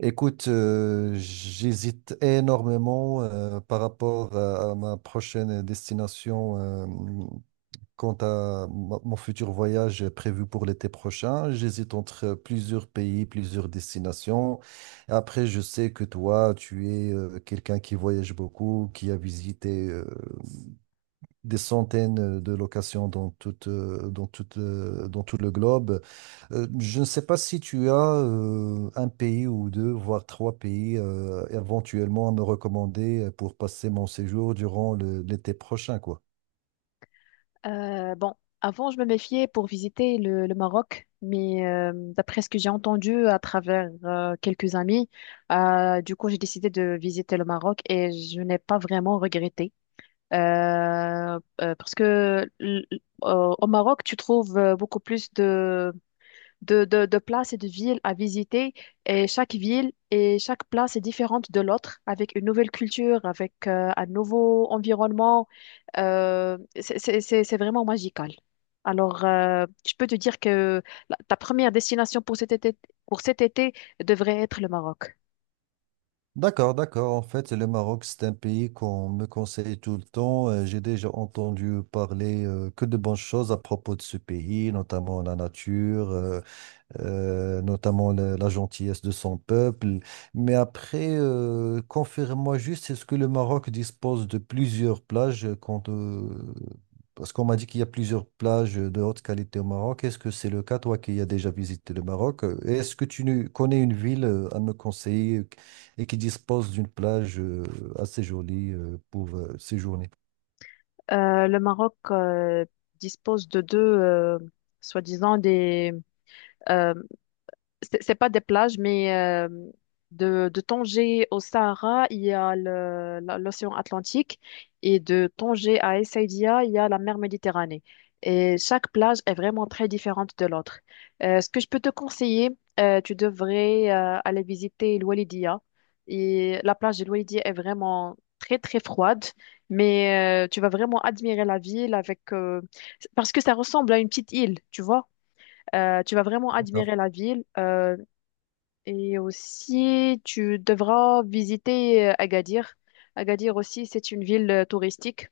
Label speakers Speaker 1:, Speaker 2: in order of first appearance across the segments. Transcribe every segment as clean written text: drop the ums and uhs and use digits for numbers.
Speaker 1: Écoute, j'hésite énormément par rapport à ma prochaine destination quant à mon futur voyage prévu pour l'été prochain. J'hésite entre plusieurs pays, plusieurs destinations. Après, je sais que toi, tu es quelqu'un qui voyage beaucoup, qui a visité des centaines de locations dans tout le globe. Je ne sais pas si tu as un pays ou deux, voire trois pays éventuellement à me recommander pour passer mon séjour durant l'été prochain, quoi.
Speaker 2: Euh, bon, avant, je me méfiais pour visiter le Maroc, mais d'après ce que j'ai entendu à travers quelques amis, du coup, j'ai décidé de visiter le Maroc et je n'ai pas vraiment regretté. Euh, Parce que au Maroc, tu trouves beaucoup plus de places et de villes à visiter. Et chaque ville et chaque place est différente de l'autre, avec une nouvelle culture, avec un nouveau environnement. C'est vraiment magical. Alors, je peux te dire que ta première destination pour cet été, pour cet été devrait être le Maroc.
Speaker 1: D'accord, d'accord. En fait, le Maroc, c'est un pays qu'on me conseille tout le temps. J'ai déjà entendu parler que de bonnes choses à propos de ce pays, notamment la nature, notamment la gentillesse de son peuple. Mais après, confirme-moi juste, est-ce que le Maroc dispose de plusieurs plages parce qu'on m'a dit qu'il y a plusieurs plages de haute qualité au Maroc. Est-ce que c'est le cas, toi qui as déjà visité le Maroc? Est-ce que tu ne- connais une ville à me conseiller et qui dispose d'une plage assez jolie pour séjourner?
Speaker 2: Le Maroc dispose de deux, soi-disant, euh, c'est pas des plages, mais de Tanger au Sahara, il y a l'océan Atlantique et de Tanger à Essaouira, il y a la mer Méditerranée. Et chaque plage est vraiment très différente de l'autre. Ce que je peux te conseiller, tu devrais aller visiter l'Oualidia. Et la plage de l'Oualidia est vraiment très très froide, mais tu vas vraiment admirer la ville avec parce que ça ressemble à une petite île, tu vois. Tu vas vraiment admirer la ville. Et aussi, tu devras visiter Agadir. Agadir aussi, c'est une ville touristique.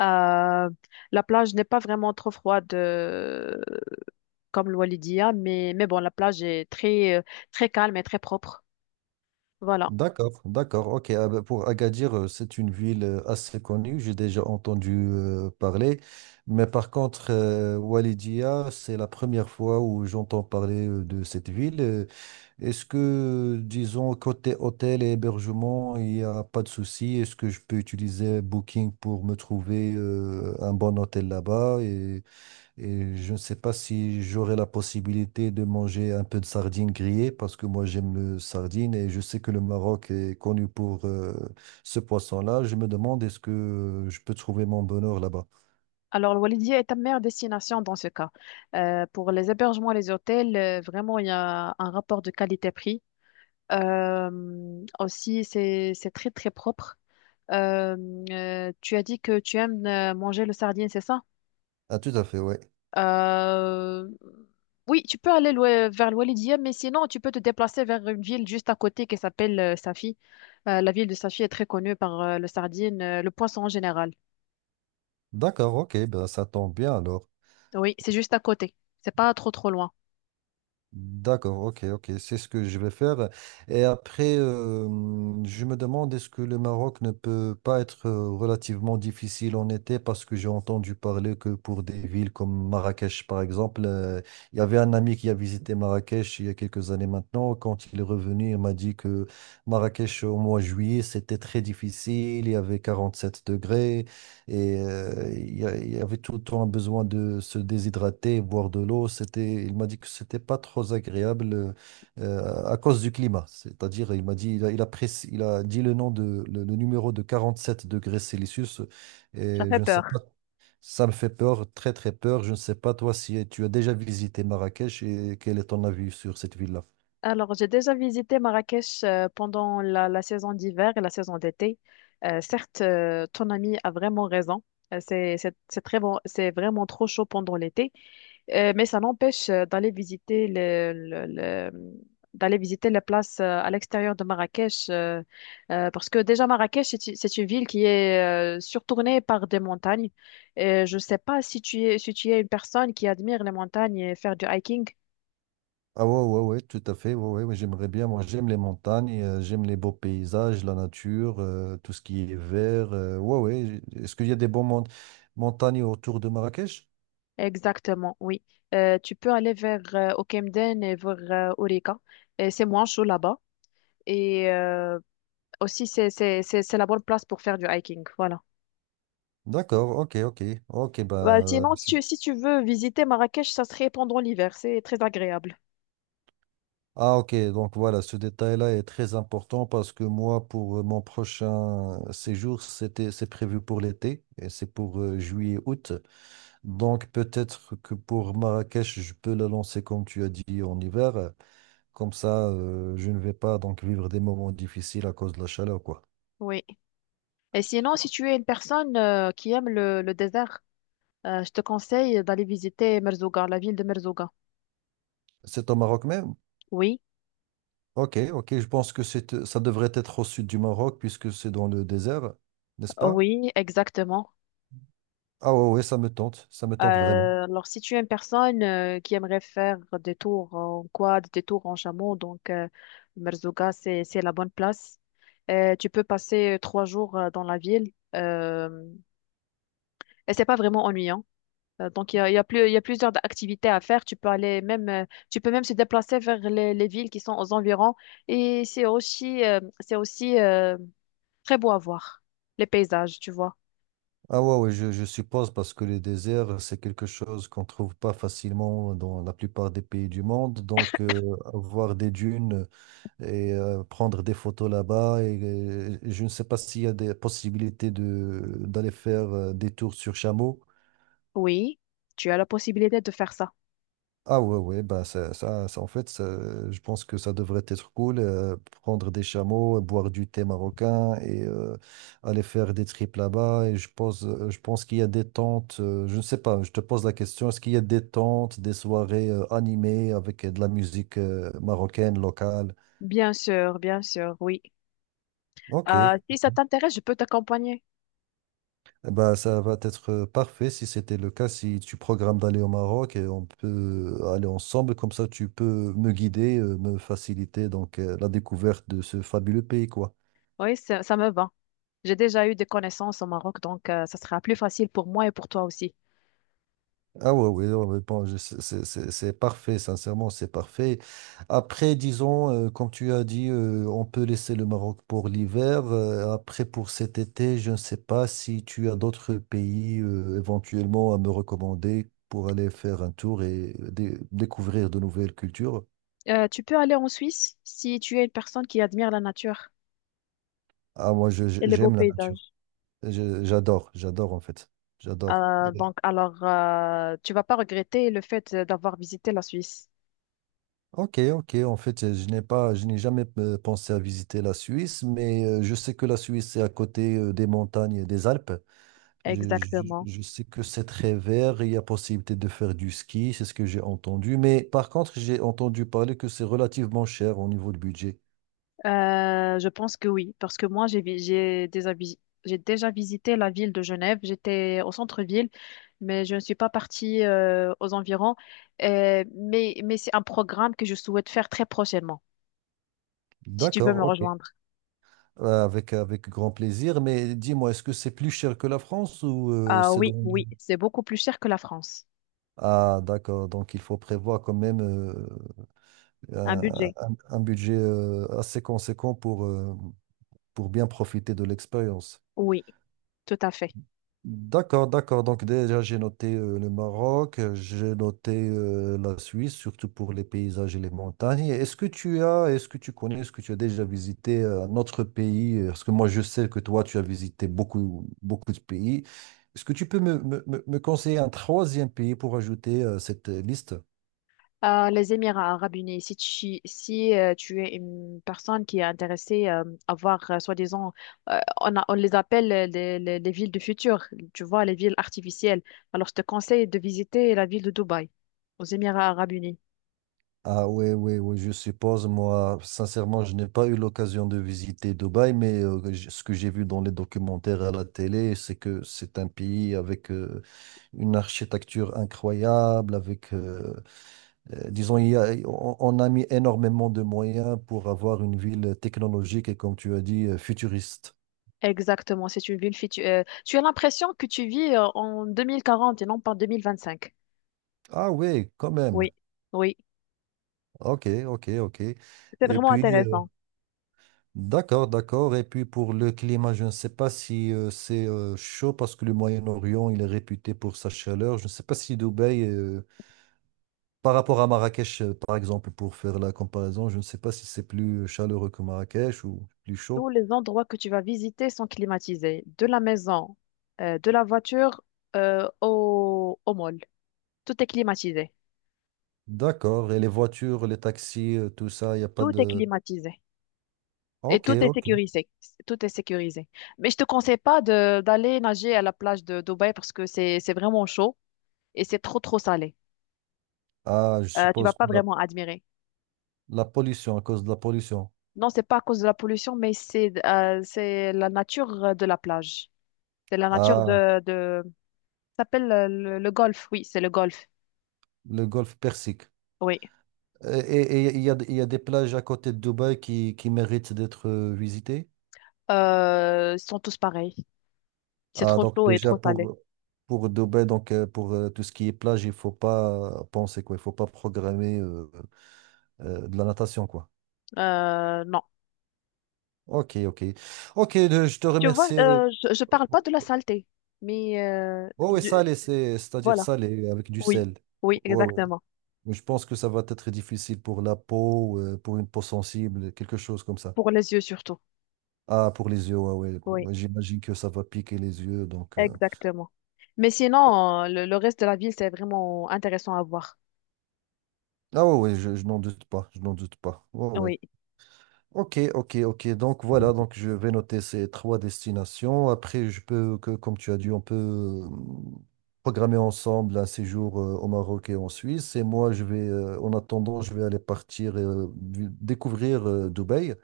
Speaker 2: Euh, la plage n'est pas vraiment trop froide comme le Walidia, mais bon, la plage est très, très calme et très propre. Voilà.
Speaker 1: D'accord, d'accord. Ok, ah ben, pour Agadir, c'est une ville assez connue, j'ai déjà entendu parler. Mais par contre, Walidia, c'est la première fois où j'entends parler de cette ville. Est-ce que, disons, côté hôtel et hébergement, il n'y a pas de souci? Est-ce que je peux utiliser Booking pour me trouver un bon hôtel là-bas? Et je ne sais pas si j'aurai la possibilité de manger un peu de sardines grillées parce que moi j'aime le sardine et je sais que le Maroc est connu pour ce poisson-là. Je me demande est-ce que je peux trouver mon bonheur là-bas.
Speaker 2: Alors, le Walidia est ta meilleure destination dans ce cas. Pour les hébergements et les hôtels, vraiment, il y a un rapport de qualité-prix. Aussi, c'est très, très propre. Euh, Tu as dit que tu aimes manger le sardine, c'est ça?
Speaker 1: Ah, tout à fait, oui.
Speaker 2: Euh, oui, tu peux aller vers l'Oualidia, mais sinon, tu peux te déplacer vers une ville juste à côté qui s'appelle Safi. La ville de Safi est très connue par le sardine, le poisson en général.
Speaker 1: D'accord, ok, ben, ça tombe bien alors.
Speaker 2: Oui, c'est juste à côté. C'est pas trop, trop loin.
Speaker 1: D'accord, ok, ok, c'est ce que je vais faire. Et après, je me demande est-ce que le Maroc ne peut pas être relativement difficile en été parce que j'ai entendu parler que pour des villes comme Marrakech, par exemple, il y avait un ami qui a visité Marrakech il y a quelques années maintenant. Quand il est revenu, il m'a dit que Marrakech au mois de juillet, c'était très difficile, il y avait 47 degrés. Et il y avait tout le temps un besoin de se déshydrater, boire de l'eau. Il m'a dit que c'était pas trop agréable à cause du climat. C'est-à-dire, il m'a dit, il a dit le nom de, le numéro de 47 degrés
Speaker 2: Ça
Speaker 1: Celsius. Et
Speaker 2: fait
Speaker 1: je ne sais
Speaker 2: peur.
Speaker 1: pas, ça me fait peur, très très peur. Je ne sais pas toi si tu as déjà visité Marrakech et quel est ton avis sur cette ville-là.
Speaker 2: Alors, j'ai déjà visité Marrakech pendant la saison d'hiver et la saison d'été. Certes, ton ami a vraiment raison. C'est très bon, c'est vraiment trop chaud pendant l'été. Mais ça n'empêche d'aller visiter d'aller visiter les places à l'extérieur de Marrakech, parce que déjà Marrakech, c'est une ville qui est surtournée par des montagnes. Et je ne sais pas si tu es, si tu es une personne qui admire les montagnes et faire du hiking.
Speaker 1: Ah ouais, ouais, ouais, tout à fait. Ouais, ouais, ouais, j'aimerais bien. Moi, j'aime les montagnes, j'aime les beaux paysages, la nature, tout ce qui est vert. Ouais, ouais. Est-ce qu'il y a des bons montagnes autour de Marrakech?
Speaker 2: Exactement, oui. Tu peux aller vers au et vers Aurica. Et c'est moins chaud là-bas. Et euh, Aussi, c'est la bonne place pour faire du hiking. Voilà.
Speaker 1: D'accord, ok, ok. Ok, ben.
Speaker 2: Bah, sinon, si tu, si tu veux visiter Marrakech, ça serait pendant l'hiver. C'est très agréable.
Speaker 1: Ah, ok, donc voilà, ce détail-là est très important parce que moi, pour mon prochain séjour, c'est prévu pour l'été et c'est pour juillet-août. Donc, peut-être que pour Marrakech, je peux la lancer, comme tu as dit, en hiver. Comme ça, je ne vais pas donc vivre des moments difficiles à cause de la chaleur, quoi.
Speaker 2: Oui. Et sinon, si tu es une personne qui aime le désert, je te conseille d'aller visiter Merzouga, la ville de Merzouga.
Speaker 1: C'est au Maroc même?
Speaker 2: Oui,
Speaker 1: Ok, ok, je pense que ça devrait être au sud du Maroc puisque c'est dans le désert, n'est-ce pas?
Speaker 2: oui, exactement.
Speaker 1: Ah ouais, ouais, ça me tente vraiment.
Speaker 2: Alors, si tu es une personne qui aimerait faire des tours en quad, des tours en chameau, Merzouga, c'est la bonne place. Tu peux passer 3 jours dans la ville et c'est pas vraiment ennuyant. Donc, il y a plusieurs activités à faire. Tu peux aller même, tu peux même se déplacer vers les villes qui sont aux environs et c'est aussi très beau à voir, les paysages, tu vois.
Speaker 1: Ah ouais, ouais, je suppose parce que les déserts, c'est quelque chose qu'on trouve pas facilement dans la plupart des pays du monde. Donc, voir des dunes et prendre des photos là-bas, et je ne sais pas s'il y a des possibilités d'aller faire des tours sur chameau.
Speaker 2: Oui, tu as la possibilité de faire ça.
Speaker 1: Ah ouais, ouais, bah ça, en fait, je pense que ça devrait être cool, prendre des chameaux, boire du thé marocain et aller faire des trips là-bas. Et je pense qu'il y a des tentes, je ne sais pas, je te pose la question, est-ce qu'il y a des tentes, des soirées animées avec de la musique marocaine locale?
Speaker 2: Bien sûr, oui.
Speaker 1: Ok.
Speaker 2: Si ça t'intéresse, je peux t'accompagner.
Speaker 1: Bah, ça va être parfait si c'était le cas, si tu programmes d'aller au Maroc et on peut aller ensemble, comme ça tu peux me guider, me faciliter donc la découverte de ce fabuleux pays, quoi.
Speaker 2: Oui, ça me va. J'ai déjà eu des connaissances au Maroc, ça sera plus facile pour moi et pour toi aussi.
Speaker 1: Ah ouais, oui, ouais, ouais, bon, c'est parfait, sincèrement, c'est parfait. Après, disons, comme tu as dit, on peut laisser le Maroc pour l'hiver. Après, pour cet été, je ne sais pas si tu as d'autres pays éventuellement à me recommander pour aller faire un tour et découvrir de nouvelles cultures.
Speaker 2: Tu peux aller en Suisse si tu es une personne qui admire la nature
Speaker 1: Ah, moi, je- je-
Speaker 2: et les beaux
Speaker 1: j'aime la nature.
Speaker 2: paysages.
Speaker 1: J'adore, j'adore en fait. J'adore.
Speaker 2: Tu vas pas regretter le fait d'avoir visité la Suisse.
Speaker 1: Ok, ok. En fait, je n'ai jamais pensé à visiter la Suisse, mais je sais que la Suisse est à côté des montagnes et des Alpes. Je, je-
Speaker 2: Exactement.
Speaker 1: je sais que c'est très vert, il y a possibilité de faire du ski, c'est ce que j'ai entendu. Mais par contre, j'ai entendu parler que c'est relativement cher au niveau du budget.
Speaker 2: Je pense que oui, parce que moi, j'ai déjà visité la ville de Genève. J'étais au centre-ville, mais je ne suis pas partie aux environs. Mais c'est un programme que je souhaite faire très prochainement, si tu veux
Speaker 1: D'accord,
Speaker 2: me
Speaker 1: ok.
Speaker 2: rejoindre.
Speaker 1: Avec grand plaisir. Mais dis-moi, est-ce que c'est plus cher que la France ou
Speaker 2: Ah
Speaker 1: c'est
Speaker 2: oui,
Speaker 1: dans.
Speaker 2: oui, c'est beaucoup plus cher que la France.
Speaker 1: Ah, d'accord. Donc, il faut prévoir quand même.
Speaker 2: Un
Speaker 1: Euh,
Speaker 2: budget,
Speaker 1: un budget assez conséquent pour bien profiter de l'expérience.
Speaker 2: oui, tout à fait.
Speaker 1: D'accord, d'accord. Donc déjà, j'ai noté le Maroc, j'ai noté la Suisse, surtout pour les paysages et les montagnes. Et est-ce que tu as déjà visité un autre pays? Parce que moi, je sais que toi, tu as visité beaucoup, beaucoup de pays. Est-ce que tu peux me conseiller un troisième pays pour ajouter cette liste?
Speaker 2: Les Émirats arabes unis, si tu, si, tu es une personne qui est intéressée à voir, soi-disant, on les appelle les villes du futur, tu vois, les villes artificielles. Alors, je te conseille de visiter la ville de Dubaï, aux Émirats arabes unis.
Speaker 1: Ah oui, oui, oui, je suppose, moi, sincèrement, je n'ai pas eu l'occasion de visiter Dubaï, mais ce que j'ai vu dans les documentaires à la télé, c'est que c'est un pays avec une architecture incroyable, disons, on a mis énormément de moyens pour avoir une ville technologique et, comme tu as dit, futuriste.
Speaker 2: Exactement, c'est une ville future. Tu as l'impression que tu vis en 2040 et non pas en 2025.
Speaker 1: Ah oui, quand même.
Speaker 2: Oui, oui,
Speaker 1: Ok, ok, ok.
Speaker 2: c'est
Speaker 1: Et
Speaker 2: vraiment
Speaker 1: puis, euh,
Speaker 2: intéressant.
Speaker 1: D'accord, d'accord. Et puis pour le climat, je ne sais pas si c'est chaud parce que le Moyen-Orient, il est réputé pour sa chaleur. Je ne sais pas si Dubaï, par rapport à Marrakech, par exemple, pour faire la comparaison, je ne sais pas si c'est plus chaleureux que Marrakech ou plus
Speaker 2: Tous
Speaker 1: chaud.
Speaker 2: les endroits que tu vas visiter sont climatisés, de la maison, de la voiture au mall. Tout est climatisé.
Speaker 1: D'accord. Et les voitures, les taxis, tout ça, il n'y a pas
Speaker 2: Tout est
Speaker 1: de.
Speaker 2: climatisé. Et
Speaker 1: Ok,
Speaker 2: tout est
Speaker 1: ok.
Speaker 2: sécurisé. Tout est sécurisé. Mais je te conseille pas de d'aller nager à la plage de Dubaï parce que c'est vraiment chaud et c'est trop trop salé.
Speaker 1: Ah, je
Speaker 2: Tu vas
Speaker 1: suppose que
Speaker 2: pas
Speaker 1: la,
Speaker 2: vraiment admirer.
Speaker 1: la pollution, à cause de la pollution.
Speaker 2: Non, c'est pas à cause de la pollution, mais c'est la nature de la plage. C'est la nature
Speaker 1: Ah,
Speaker 2: de ça s'appelle le golfe. Oui, c'est le golfe.
Speaker 1: le golfe Persique.
Speaker 2: Oui.
Speaker 1: Et il y a des plages à côté de Dubaï qui méritent d'être visitées?
Speaker 2: Ils sont tous pareils. C'est
Speaker 1: Ah,
Speaker 2: trop
Speaker 1: donc
Speaker 2: chaud et
Speaker 1: déjà
Speaker 2: trop salé.
Speaker 1: pour Dubaï, donc pour tout ce qui est plage, il faut pas penser quoi, il faut pas programmer de la natation quoi.
Speaker 2: Non.
Speaker 1: Ok, ok. Ok, je te
Speaker 2: Tu vois,
Speaker 1: remercie.
Speaker 2: je parle pas de la saleté, mais
Speaker 1: Oh oui, salé, c'est-à-dire
Speaker 2: voilà.
Speaker 1: salé avec du
Speaker 2: Oui,
Speaker 1: sel.
Speaker 2: oui,
Speaker 1: Ouais, ouais.
Speaker 2: exactement.
Speaker 1: Mais je pense que ça va être difficile pour la peau, pour une peau sensible, quelque chose comme ça.
Speaker 2: Pour les yeux surtout.
Speaker 1: Ah, pour les yeux, ouais, ouais.
Speaker 2: Oui,
Speaker 1: Moi, j'imagine que ça va piquer les yeux, donc.
Speaker 2: exactement. Mais sinon, le reste de la ville, c'est vraiment intéressant à voir.
Speaker 1: Ah ouais, ouais, je n'en doute pas, je n'en doute pas. Ouais,
Speaker 2: Oui.
Speaker 1: ouais. Ok, ok, ok. Donc voilà, donc je vais noter ces trois destinations. Après, comme tu as dit, on peut programmer ensemble un séjour au Maroc et en Suisse. Et moi, en attendant, je vais aller partir découvrir Dubaï.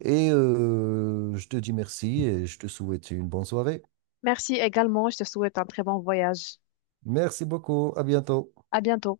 Speaker 1: Je te dis merci et je te souhaite une bonne soirée.
Speaker 2: Merci également. Je te souhaite un très bon voyage.
Speaker 1: Merci beaucoup. À bientôt.
Speaker 2: À bientôt.